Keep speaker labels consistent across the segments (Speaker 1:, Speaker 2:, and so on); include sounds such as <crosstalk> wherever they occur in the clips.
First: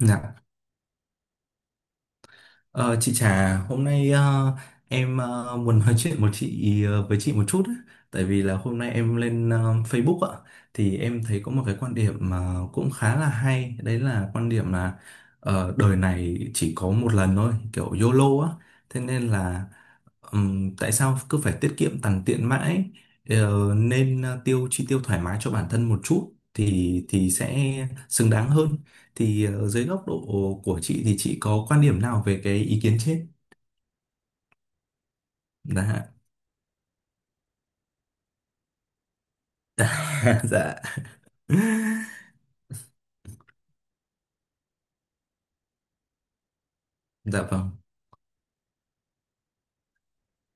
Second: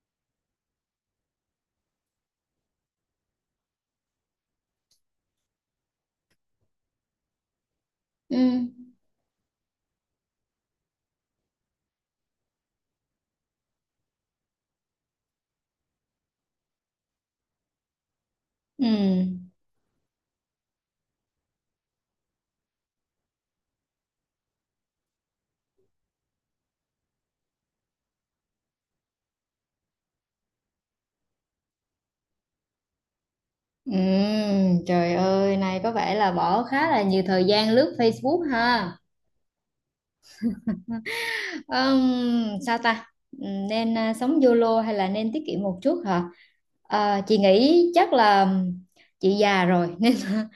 Speaker 1: Dạ. Ờ, chị Trà, hôm nay em muốn nói chuyện với chị một chút ấy. Tại
Speaker 2: Ừ.
Speaker 1: vì là hôm nay em lên Facebook ạ, thì em thấy có một cái quan điểm mà cũng khá là hay, đấy là quan điểm là đời này chỉ có một lần thôi, kiểu YOLO á.
Speaker 2: Ừ.
Speaker 1: Thế nên là, tại sao cứ phải tiết kiệm tằn tiện mãi? Nên chi tiêu thoải mái cho bản thân một chút thì sẽ xứng đáng hơn, thì dưới góc độ của chị thì chị có quan điểm nào về cái ý kiến trên?
Speaker 2: Ừ. Trời ơi, này có
Speaker 1: Dạ.
Speaker 2: vẻ là bỏ khá là nhiều thời gian lướt Facebook ha.
Speaker 1: <laughs> Dạ.
Speaker 2: Sao ta? Nên sống YOLO hay là nên tiết kiệm một chút hả? À, chị
Speaker 1: Dạ vâng.
Speaker 2: nghĩ chắc là chị già rồi <laughs> nên là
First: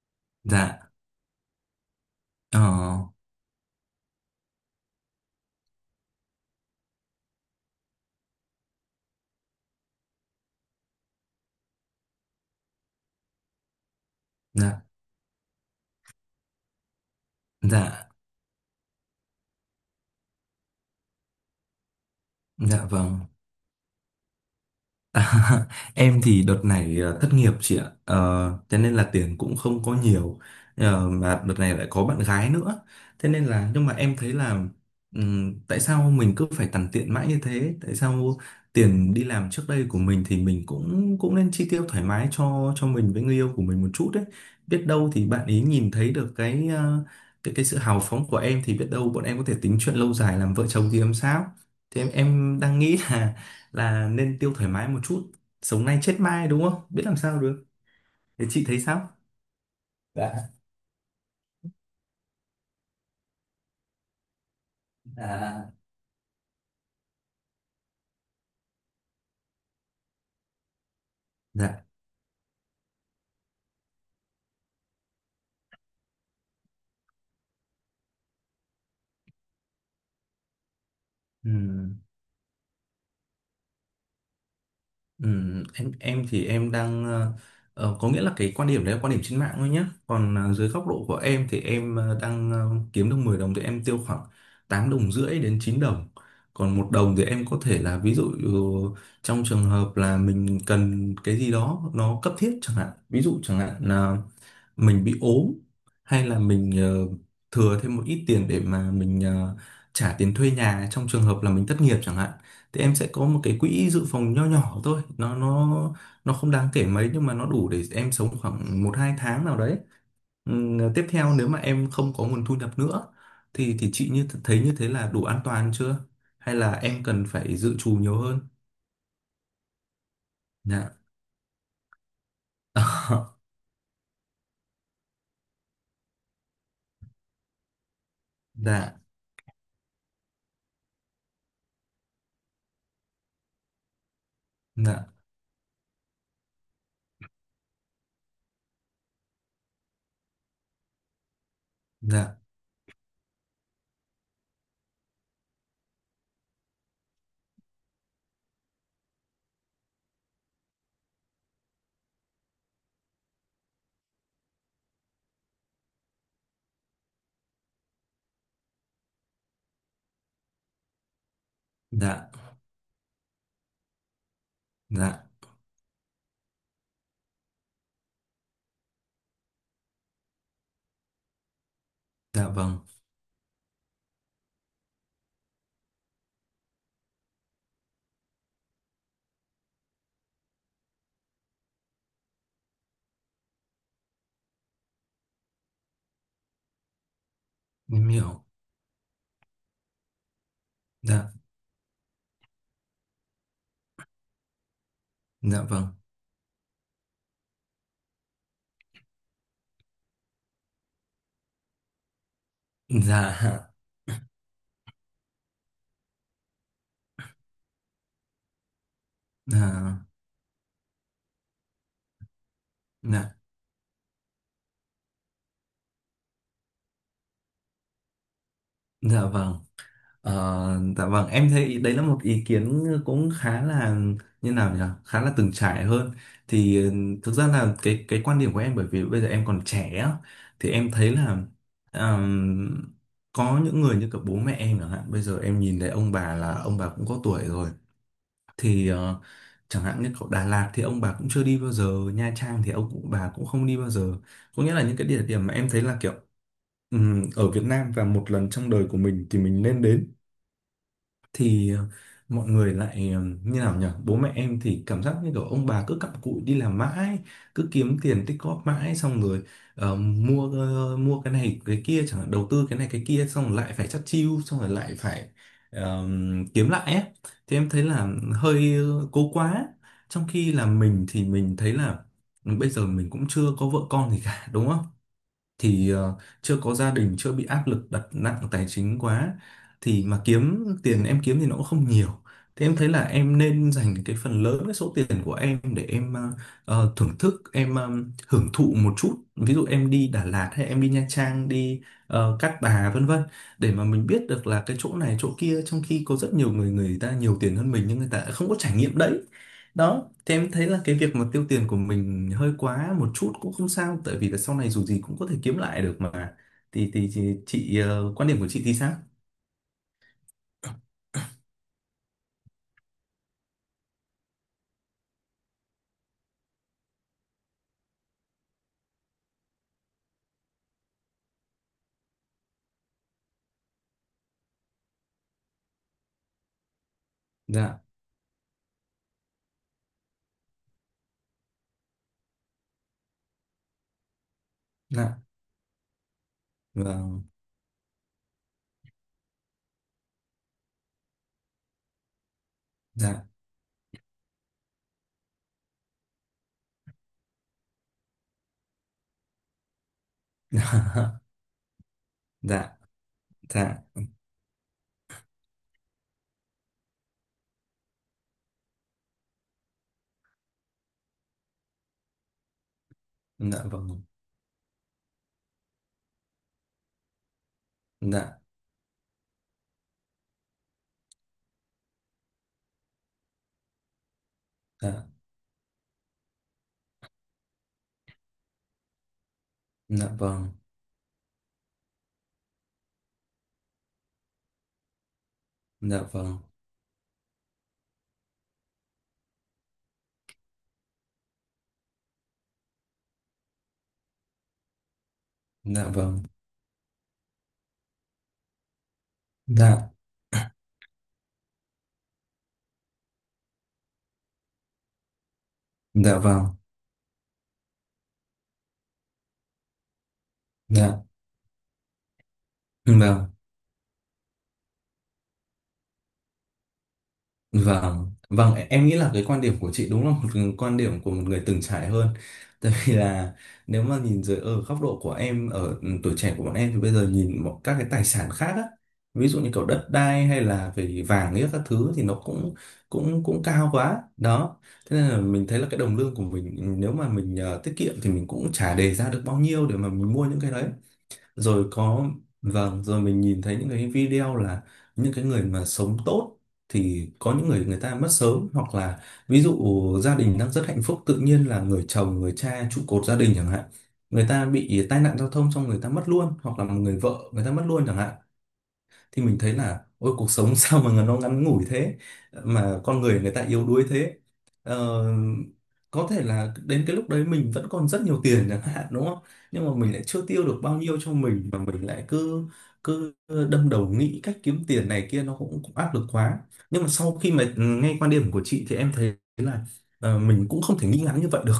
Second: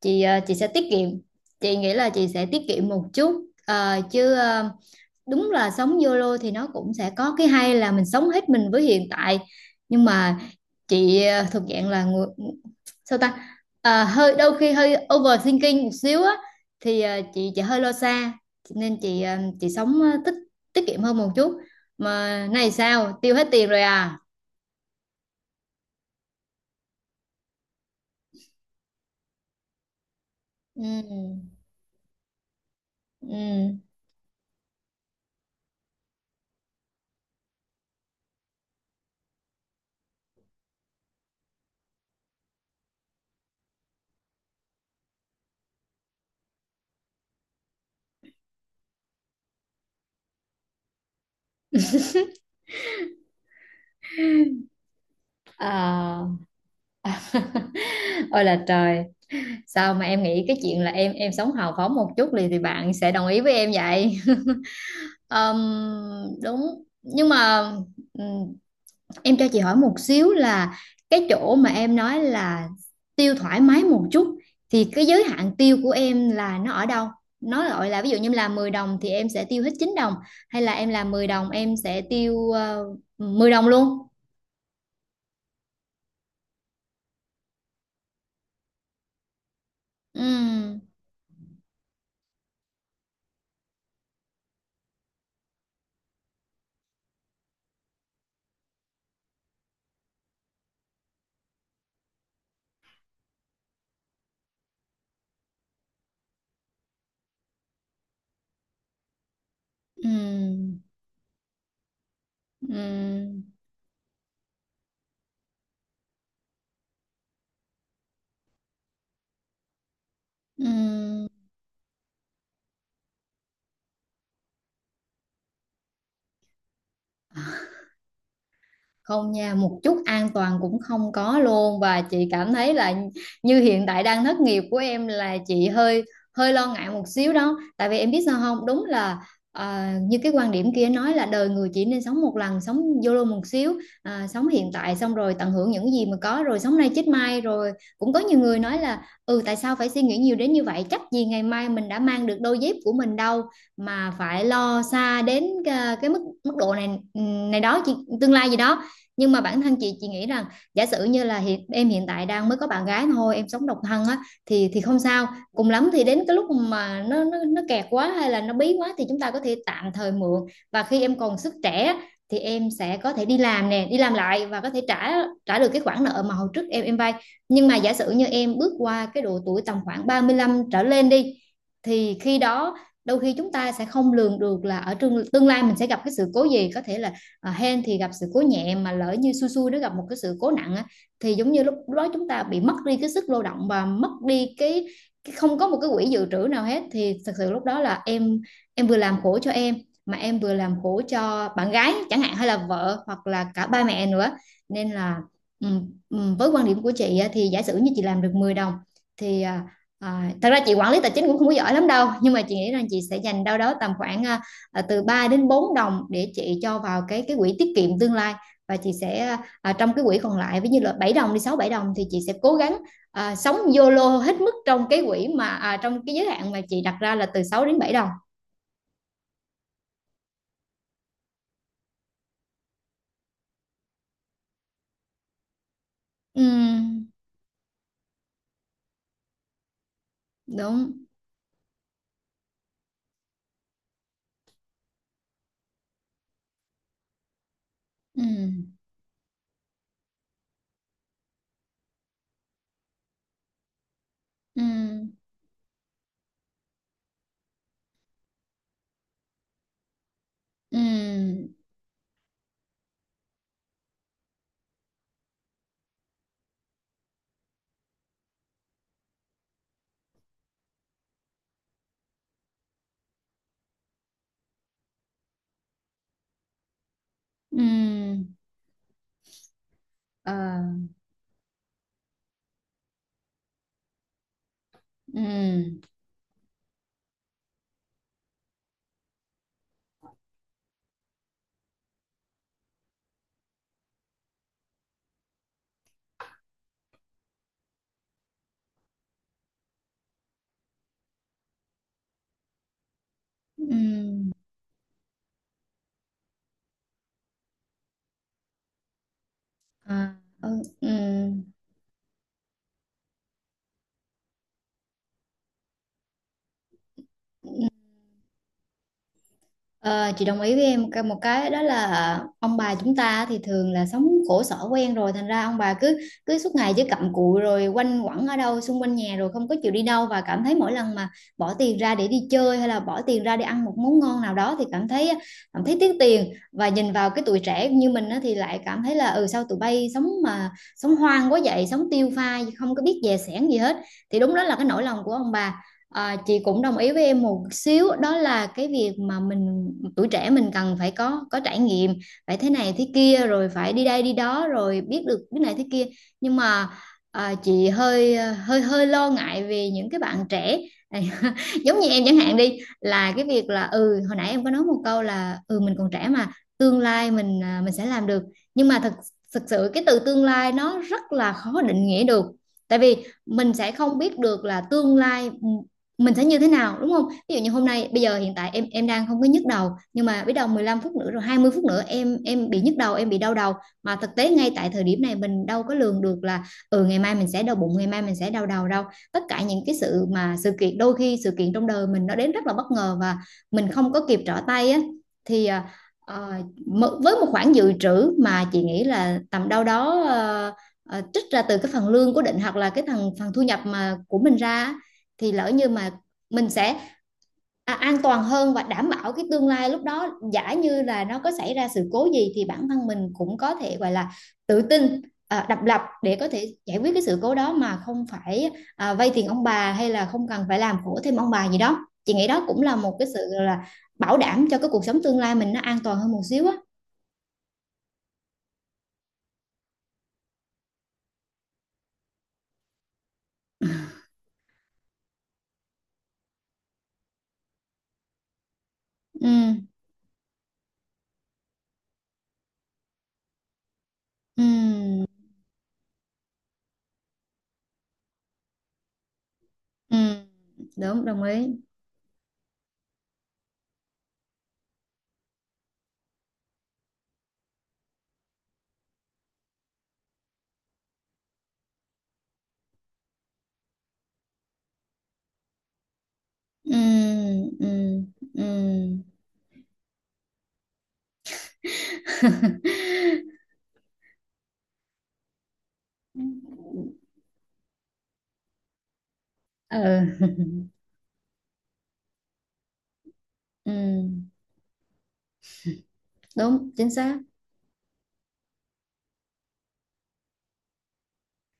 Speaker 2: chị sẽ
Speaker 1: Dạ.
Speaker 2: tiết kiệm. Chị nghĩ là chị sẽ
Speaker 1: Ờ.
Speaker 2: tiết kiệm một chút. Đúng là sống YOLO thì nó cũng sẽ có cái hay là mình sống hết mình với hiện tại. Nhưng mà chị thuộc dạng là người sao ta À, hơi đôi khi
Speaker 1: Dạ.
Speaker 2: hơi overthinking một xíu á thì chị hơi lo
Speaker 1: Dạ.
Speaker 2: xa nên chị sống ờ, tích tiết kiệm hơn một chút mà này
Speaker 1: Dạ
Speaker 2: sao
Speaker 1: vâng.
Speaker 2: tiêu hết tiền rồi à.
Speaker 1: À, <laughs> em thì đợt này thất nghiệp chị ạ. Ờ, cho nên là tiền cũng không có nhiều. Mà
Speaker 2: Ừ.
Speaker 1: đợt này lại có bạn gái nữa, thế nên là
Speaker 2: Ừ.
Speaker 1: nhưng mà em thấy là tại sao mình cứ phải tằn tiện mãi như thế? Tại sao tiền đi làm trước đây của mình thì mình cũng cũng nên chi tiêu thoải mái cho mình với người yêu của mình một chút đấy? Biết đâu thì bạn ấy nhìn thấy được cái ờ, cái sự hào phóng của em thì biết đâu bọn em có thể tính chuyện lâu dài làm vợ chồng thì làm sao. Thì em đang nghĩ là nên tiêu thoải mái một chút. Sống nay chết
Speaker 2: À.
Speaker 1: mai, đúng không biết làm sao được.
Speaker 2: <laughs> Ôi
Speaker 1: Thế
Speaker 2: là
Speaker 1: chị thấy
Speaker 2: trời.
Speaker 1: sao?
Speaker 2: Sao mà em nghĩ
Speaker 1: Dạ.
Speaker 2: cái chuyện là em sống hào phóng một chút thì bạn sẽ đồng ý với em vậy? <laughs>
Speaker 1: À,
Speaker 2: Ờm, đúng nhưng mà ừ, em cho chị hỏi một xíu là cái chỗ mà
Speaker 1: dạ.
Speaker 2: em nói là tiêu thoải mái một chút thì cái giới hạn tiêu của em là nó ở đâu? Nó gọi là ví dụ như em làm 10 đồng thì em sẽ tiêu hết 9 đồng hay là em làm 10 đồng em
Speaker 1: Ừm,
Speaker 2: sẽ tiêu 10 đồng luôn.
Speaker 1: em thì em đang có nghĩa là cái quan điểm đấy là quan điểm trên mạng thôi nhé. Còn dưới
Speaker 2: Ừm.
Speaker 1: góc độ của em thì em đang kiếm được 10 đồng thì em tiêu khoảng 8 đồng rưỡi đến 9 đồng. Còn 1 đồng thì em có thể là ví dụ, trong trường hợp là mình cần cái gì đó nó cấp thiết chẳng hạn. Ví dụ chẳng hạn mình bị ốm, hay là mình thừa thêm một ít tiền để mà mình trả tiền thuê
Speaker 2: Ừm.
Speaker 1: nhà trong trường hợp là mình thất nghiệp chẳng hạn, thì em sẽ có một
Speaker 2: Ừm.
Speaker 1: cái quỹ dự phòng nho nhỏ thôi, nó không đáng kể mấy nhưng mà nó đủ để em sống khoảng một hai tháng nào đấy. Tiếp
Speaker 2: Ừm.
Speaker 1: theo nếu mà em không có nguồn thu nhập nữa, thì chị như thấy như thế là đủ an toàn chưa, hay là em cần phải dự trù nhiều hơn?
Speaker 2: Không nha, một chút an toàn cũng
Speaker 1: Dạ.
Speaker 2: không có luôn và chị cảm thấy là
Speaker 1: <laughs>
Speaker 2: như hiện tại đang thất nghiệp của em là chị hơi hơi lo ngại một xíu đó. Tại vì em biết sao không, đúng
Speaker 1: Dạ.
Speaker 2: là như cái quan điểm kia nói là đời người chỉ nên sống một lần, sống YOLO một xíu, sống hiện
Speaker 1: Dạ.
Speaker 2: tại xong rồi tận hưởng những gì mà có rồi sống nay chết mai rồi cũng có nhiều người nói là ừ tại sao phải suy nghĩ nhiều đến như vậy, chắc gì ngày mai mình đã mang được
Speaker 1: Dạ.
Speaker 2: đôi dép của mình đâu mà phải lo xa đến cái mức mức độ này, này đó chị, tương lai gì đó. Nhưng mà bản thân chị nghĩ rằng giả sử như là hiện tại đang mới có bạn gái thôi, em sống độc thân á, thì không sao. Cùng lắm thì đến cái lúc mà nó kẹt quá hay là nó bí quá thì chúng ta có thể tạm thời mượn và khi em còn sức trẻ á,
Speaker 1: Dạ.
Speaker 2: thì em sẽ có thể đi làm nè, đi làm lại và có thể
Speaker 1: Dạ.
Speaker 2: trả trả được cái khoản nợ mà hồi trước em vay. Nhưng mà giả sử như em bước qua cái độ tuổi tầm khoảng 35 trở lên đi thì khi
Speaker 1: Dạ
Speaker 2: đó
Speaker 1: vâng.
Speaker 2: đôi khi chúng ta sẽ không lường được là ở tương tương lai mình sẽ gặp cái sự cố gì. Có thể là hên thì gặp sự cố nhẹ mà lỡ như xui xui nó gặp một cái sự cố nặng á, thì giống như lúc đó chúng ta bị mất đi cái sức lao động và mất đi cái không có một cái quỹ dự trữ nào hết thì thật sự lúc đó là
Speaker 1: Em
Speaker 2: em
Speaker 1: hiểu.
Speaker 2: em vừa làm khổ cho em mà em vừa làm khổ
Speaker 1: Dạ,
Speaker 2: cho bạn gái chẳng hạn hay là vợ hoặc là cả ba mẹ nữa nên là
Speaker 1: dạ
Speaker 2: ừ.
Speaker 1: vâng,
Speaker 2: Ừ, với quan điểm của chị thì giả sử như chị làm được 10 đồng thì à, thật ra chị quản lý tài chính cũng không có giỏi lắm đâu nhưng mà chị nghĩ rằng chị sẽ
Speaker 1: dạ,
Speaker 2: dành đâu đó tầm khoảng từ 3 đến 4 đồng để chị cho vào cái quỹ tiết kiệm tương lai và chị sẽ trong
Speaker 1: dạ,
Speaker 2: cái quỹ còn lại ví như là 7 đồng đi, 6-7 đồng thì chị sẽ cố gắng
Speaker 1: dạ,
Speaker 2: sống YOLO hết mức trong cái quỹ trong cái giới hạn mà chị đặt ra là từ 6 đến 7 đồng.
Speaker 1: dạ vâng, ờ, dạ vâng. Em thấy đấy là một ý kiến cũng khá là, như nào nhỉ, khá là từng trải hơn. Thì
Speaker 2: Ừ,
Speaker 1: thực ra là cái quan điểm của em, bởi vì bây giờ em còn trẻ á, thì em
Speaker 2: đúng.
Speaker 1: thấy là, ờm, có những người như cả bố mẹ em chẳng hạn, bây giờ em nhìn thấy ông bà là ông bà cũng có tuổi rồi.
Speaker 2: Ừ.
Speaker 1: Thì chẳng hạn như ở Đà Lạt thì ông bà cũng chưa đi bao giờ, Nha Trang thì ông bà cũng không đi bao giờ.
Speaker 2: Ừ.
Speaker 1: Có nghĩa là những cái địa điểm mà em thấy là kiểu, ở Việt Nam và một lần trong đời của mình thì mình nên đến,
Speaker 2: Ừ.
Speaker 1: thì mọi người lại như nào nhỉ, bố mẹ em thì cảm giác như kiểu ông bà cứ cặm cụi đi làm mãi, cứ kiếm tiền tích góp mãi, xong rồi mua cái này cái kia chẳng hạn, đầu tư cái này cái kia, xong rồi lại phải chắt chiu, xong rồi lại phải ờ, kiếm lại ấy. Thì
Speaker 2: Ừ.
Speaker 1: em thấy là hơi cố quá, trong khi
Speaker 2: À.
Speaker 1: là mình thì mình thấy là bây giờ mình cũng chưa có vợ con gì cả đúng không,
Speaker 2: Ừ.
Speaker 1: thì chưa có gia đình, chưa bị áp lực đặt nặng tài chính quá, thì mà kiếm tiền em kiếm thì nó cũng không nhiều. Thế em thấy là em nên dành cái phần lớn cái số tiền của em để em ờ, ờ, thưởng thức em ờ, hưởng thụ một chút, ví dụ em đi Đà Lạt hay em đi Nha Trang, đi Cát Bà vân vân, để mà mình biết
Speaker 2: Ừ.
Speaker 1: được là cái chỗ này chỗ kia, trong khi có rất nhiều người, người ta nhiều tiền hơn mình nhưng người ta không có trải nghiệm đấy. Đó,
Speaker 2: À.
Speaker 1: thì em
Speaker 2: Ừ.
Speaker 1: thấy là cái việc mà
Speaker 2: Ừ.
Speaker 1: tiêu tiền của mình hơi quá một chút cũng không sao, tại vì là sau này dù gì cũng có thể kiếm lại được mà. Thì chị, quan điểm của chị thì sao?
Speaker 2: Ờ, chị đồng ý với em một cái đó là ông bà chúng ta thì thường là sống khổ sở quen rồi thành ra ông bà cứ cứ suốt ngày chỉ cặm cụi rồi quanh quẩn ở đâu xung quanh nhà rồi không có chịu đi đâu và cảm thấy mỗi lần mà bỏ tiền ra để đi chơi hay là bỏ tiền ra để ăn một món ngon nào đó thì cảm thấy tiếc tiền và nhìn vào cái tuổi trẻ
Speaker 1: Dạ.
Speaker 2: như mình á, thì lại cảm thấy là ừ sao tụi bay sống mà sống hoang quá vậy, sống tiêu pha không có biết dè sẻn gì hết. Thì đúng đó là cái nỗi lòng của
Speaker 1: Dạ
Speaker 2: ông bà. À, chị cũng đồng ý với em
Speaker 1: vâng.
Speaker 2: một xíu đó là cái việc mà mình tuổi trẻ mình cần phải có trải nghiệm, phải thế này thế
Speaker 1: Dạ.
Speaker 2: kia rồi phải đi đây đi đó rồi biết được cái này thế kia. Nhưng mà chị hơi hơi hơi lo ngại về những cái bạn trẻ
Speaker 1: <laughs>
Speaker 2: <laughs> giống như em chẳng hạn đi,
Speaker 1: Dạ.
Speaker 2: là cái việc là
Speaker 1: Dạ.
Speaker 2: ừ hồi nãy em có nói một câu là ừ mình còn trẻ mà tương lai mình mình sẽ làm được. Nhưng mà thực sự cái từ tương lai nó rất là khó định nghĩa được tại vì mình
Speaker 1: Dạ
Speaker 2: sẽ không
Speaker 1: vâng.
Speaker 2: biết được là tương lai mình sẽ như thế nào, đúng không? Ví dụ như hôm nay bây giờ hiện
Speaker 1: Dạ.
Speaker 2: tại em đang không có nhức đầu nhưng mà biết đâu 15 phút nữa rồi 20 phút nữa em bị nhức đầu, em bị đau đầu mà thực tế ngay tại thời điểm
Speaker 1: Dạ.
Speaker 2: này mình đâu có lường được là ừ ngày mai mình sẽ đau bụng, ngày mai mình sẽ đau đầu đâu. Tất cả những cái sự
Speaker 1: Dạ
Speaker 2: mà
Speaker 1: vâng.
Speaker 2: sự kiện, đôi khi sự kiện trong đời mình nó đến rất là bất ngờ và mình không có kịp trở tay á. Thì
Speaker 1: Dạ
Speaker 2: ờ,
Speaker 1: vâng.
Speaker 2: với một khoản dự trữ mà chị nghĩ là tầm đâu đó trích ra từ cái phần lương cố định hoặc là cái phần phần thu nhập mà của mình ra thì lỡ như
Speaker 1: Dạ
Speaker 2: mà
Speaker 1: vâng.
Speaker 2: mình sẽ an toàn hơn và đảm bảo cái tương
Speaker 1: Dạ.
Speaker 2: lai lúc đó, giả như là nó có xảy ra sự cố gì thì bản thân mình cũng có thể gọi là tự tin, độc lập để
Speaker 1: Dạ
Speaker 2: có
Speaker 1: vâng.
Speaker 2: thể giải quyết cái sự cố đó mà không phải vay tiền ông bà hay là không cần phải làm khổ
Speaker 1: Dạ
Speaker 2: thêm ông bà gì đó. Chị nghĩ đó cũng là một cái sự
Speaker 1: vâng.
Speaker 2: là bảo đảm cho cái cuộc sống tương lai mình nó an toàn hơn một xíu á.
Speaker 1: Vâng, vâng, em nghĩ là cái quan điểm của chị đúng là một quan điểm của một người từng trải hơn. <laughs> Tại vì là nếu mà nhìn dưới ở góc độ của em, ở tuổi trẻ của bọn em thì bây giờ nhìn một các cái tài sản khác á,
Speaker 2: Ừ.
Speaker 1: ví dụ như kiểu đất đai hay là về vàng ấy các thứ thì nó cũng cũng cũng cao quá. Đó. Thế
Speaker 2: Ừ.
Speaker 1: nên là mình thấy là cái đồng lương của mình, nếu mà mình tiết kiệm thì mình cũng chả đề ra được bao nhiêu để mà
Speaker 2: Ừ,
Speaker 1: mình mua những cái đấy,
Speaker 2: đúng, đồng ý.
Speaker 1: rồi có, vâng, rồi mình nhìn thấy những cái video là những cái người mà sống tốt, thì có những người, người ta mất sớm, hoặc là ví dụ gia đình đang rất hạnh phúc, tự nhiên là người chồng, người cha trụ cột gia đình chẳng hạn, người ta bị tai nạn giao thông xong người ta mất luôn, hoặc là một người vợ người
Speaker 2: Ừ.
Speaker 1: ta mất luôn chẳng
Speaker 2: Ừ.
Speaker 1: hạn.
Speaker 2: Ừ.
Speaker 1: Thì mình thấy là ôi cuộc sống <laughs> sao mà nó ngắn ngủi thế, mà con người, người ta yếu đuối thế. Ờ, có thể là đến cái lúc đấy mình vẫn còn rất nhiều tiền chẳng hạn đúng không, nhưng mà
Speaker 2: Ừ.
Speaker 1: mình lại chưa tiêu được bao
Speaker 2: <laughs>
Speaker 1: nhiêu cho mình, mà mình lại cứ cứ đâm
Speaker 2: Ừ.
Speaker 1: đầu nghĩ cách kiếm tiền này kia, nó cũng áp lực quá.
Speaker 2: Đúng
Speaker 1: Nhưng mà
Speaker 2: chính
Speaker 1: sau
Speaker 2: xác.
Speaker 1: khi mà nghe quan điểm của chị thì em thấy là mình cũng không thể nghĩ ngắn như vậy được,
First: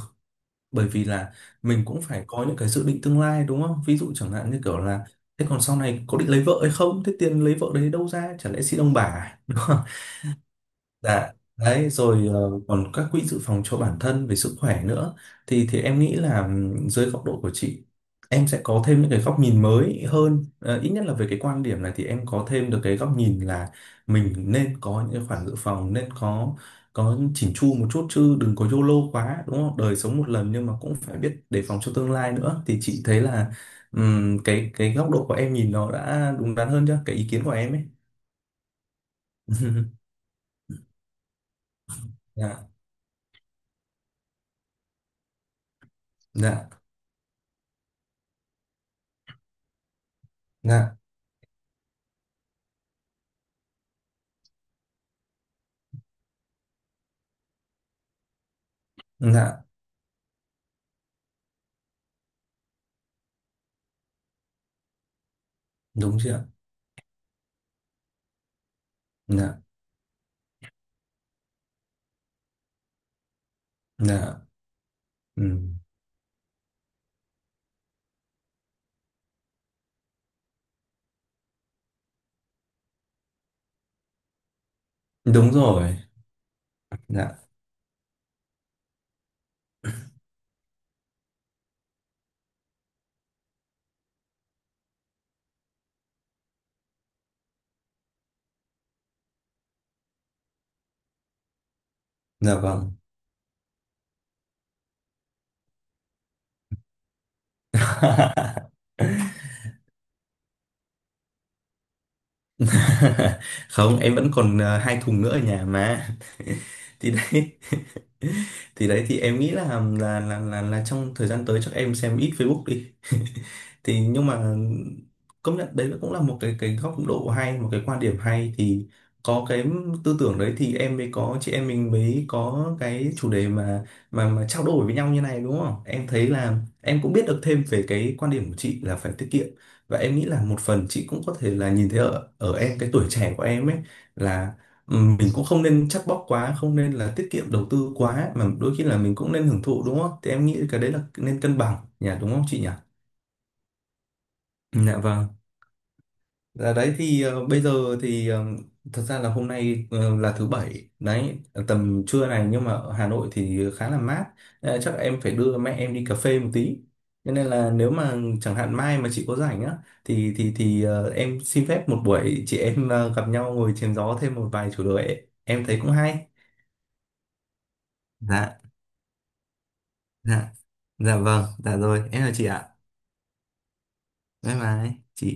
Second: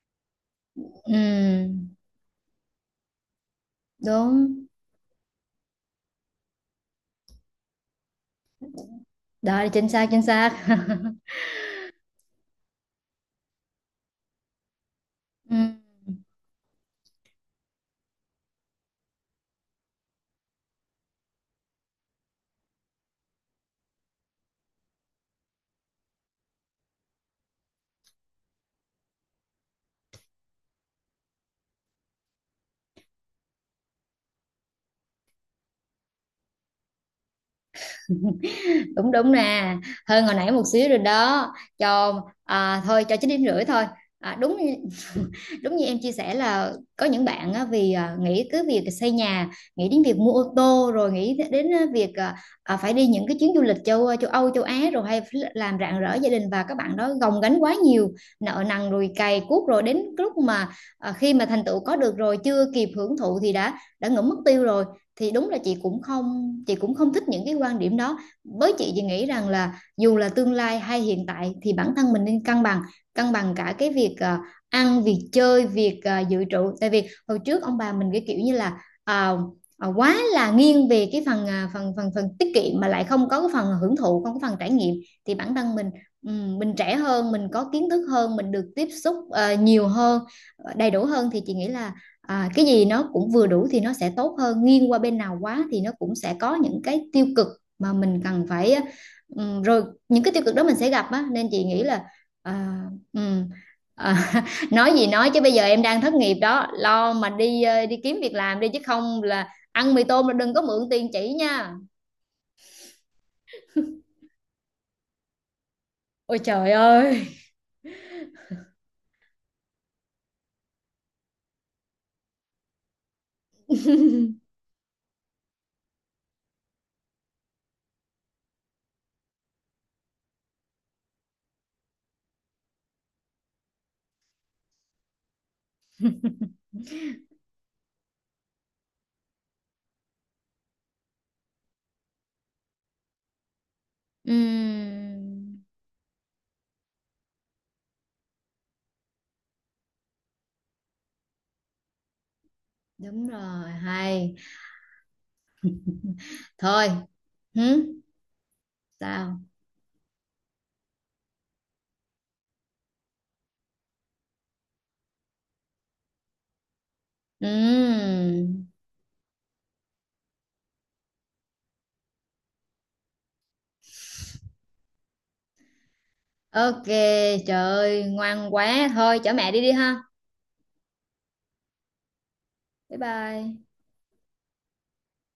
Speaker 1: bởi vì là
Speaker 2: Ừ,
Speaker 1: mình cũng phải có những cái dự định tương lai đúng không, ví dụ chẳng hạn như
Speaker 2: đúng
Speaker 1: kiểu là, thế còn sau này có định lấy vợ hay không, thế tiền lấy vợ đấy đâu ra, chả lẽ xin ông bà à?
Speaker 2: đó,
Speaker 1: <laughs>
Speaker 2: chính xác chính xác.
Speaker 1: Dạ, đấy rồi, còn các quỹ dự phòng cho bản thân về sức khỏe nữa,
Speaker 2: Ừ.
Speaker 1: thì em nghĩ là dưới góc độ của chị, em sẽ có thêm những cái góc nhìn mới hơn. Ờ, Ít nhất là về cái quan điểm này thì em có thêm được cái góc nhìn là mình nên có những cái khoản dự phòng, nên có chỉn chu một chút, chứ đừng có YOLO quá đúng không? Đời sống một lần nhưng mà cũng phải biết đề phòng cho tương lai nữa, thì chị thấy là, cái góc độ của em nhìn nó đã đúng đắn hơn chưa? Cái ý kiến của em ấy.
Speaker 2: <laughs> đúng đúng nè,
Speaker 1: <laughs>
Speaker 2: hơn hồi nãy một xíu rồi đó cho
Speaker 1: Dạ,
Speaker 2: thôi cho 9,5 điểm thôi. À, đúng, đúng như em chia sẻ
Speaker 1: dạ,
Speaker 2: là có những bạn á, nghĩ cứ việc xây nhà, nghĩ đến việc mua ô tô
Speaker 1: dạ.
Speaker 2: rồi nghĩ đến việc phải đi những cái chuyến du lịch châu châu Âu châu Á rồi hay phải làm rạng rỡ gia đình và các bạn đó gồng gánh quá nhiều nợ nần rồi cày
Speaker 1: Dạ.
Speaker 2: cuốc rồi đến lúc mà khi mà thành tựu có được rồi chưa kịp hưởng thụ thì đã ngưỡng mất tiêu rồi thì đúng là chị cũng
Speaker 1: Đúng chưa ạ?
Speaker 2: không chị cũng không thích những cái quan điểm đó. Với chị thì nghĩ rằng
Speaker 1: Dạ.
Speaker 2: là dù là tương lai hay hiện tại thì bản thân mình nên cân bằng, cân bằng cả cái việc
Speaker 1: Dạ.
Speaker 2: ăn, việc
Speaker 1: Ừ.
Speaker 2: chơi, việc dự trữ tại vì hồi trước ông bà mình cái kiểu như là à, quá là nghiêng về cái phần à, phần phần phần tiết kiệm mà lại không có cái phần hưởng thụ, không có phần trải nghiệm thì
Speaker 1: Đúng
Speaker 2: bản thân
Speaker 1: rồi.
Speaker 2: mình trẻ hơn,
Speaker 1: Dạ.
Speaker 2: mình có kiến thức hơn, mình được tiếp xúc nhiều hơn, ờ, đầy đủ hơn thì chị nghĩ là cái gì nó cũng vừa đủ thì nó sẽ tốt hơn, nghiêng qua bên nào quá thì nó cũng sẽ có những cái tiêu cực mà mình cần phải rồi những cái tiêu cực đó mình sẽ gặp á nên chị nghĩ là
Speaker 1: Dạ
Speaker 2: à,
Speaker 1: vâng.
Speaker 2: ừm, à, nói gì nói chứ bây giờ em đang thất nghiệp đó, lo mà đi đi kiếm việc làm đi chứ
Speaker 1: <laughs>
Speaker 2: không là ăn mì tôm, là đừng có mượn tiền chỉ nha.
Speaker 1: <laughs> Không, em vẫn còn hai thùng nữa ở nhà mà.
Speaker 2: Ôi trời
Speaker 1: <laughs> Thì
Speaker 2: ơi.
Speaker 1: đấy. <laughs> Thì đấy, thì em nghĩ là là trong thời gian tới chắc em xem ít Facebook đi. <laughs> Thì nhưng
Speaker 2: <laughs>
Speaker 1: mà công nhận đấy cũng là một cái góc độ hay, một cái quan điểm hay, thì có cái tư tưởng đấy thì em mới có, chị em mình mới có cái chủ đề mà trao đổi với nhau như này đúng không, em thấy là em cũng biết được thêm về cái quan điểm của chị là phải tiết kiệm, và em nghĩ là một phần chị cũng có thể là nhìn thấy ở ở em cái tuổi trẻ của em ấy, là mình cũng
Speaker 2: Ừm,
Speaker 1: không nên chắt bóp quá, không nên là tiết kiệm đầu tư quá, mà đôi khi là mình cũng nên hưởng thụ đúng không, thì em nghĩ cái đấy là nên cân bằng nhỉ, đúng không chị nhỉ?
Speaker 2: đúng rồi, hay.
Speaker 1: Ừ, dạ vâng. Là
Speaker 2: Thôi.
Speaker 1: đấy thì, bây
Speaker 2: Hứ.
Speaker 1: giờ thì, thật ra là
Speaker 2: Sao?
Speaker 1: hôm nay, là thứ bảy đấy, tầm trưa này nhưng mà ở Hà Nội thì khá là mát. Chắc em phải đưa mẹ em đi cà phê một tí, cho nên là nếu mà chẳng
Speaker 2: Ừm.
Speaker 1: hạn mai mà chị có rảnh á thì em xin phép một buổi, chị em gặp nhau ngồi chém gió thêm một vài chủ đề em thấy cũng hay.
Speaker 2: OK, trời ơi ngoan
Speaker 1: Dạ.
Speaker 2: quá, thôi chở mẹ đi đi ha.
Speaker 1: Dạ. Dạ vâng. Dạ rồi em là chị ạ.
Speaker 2: Bye bye.
Speaker 1: Bye bye chị.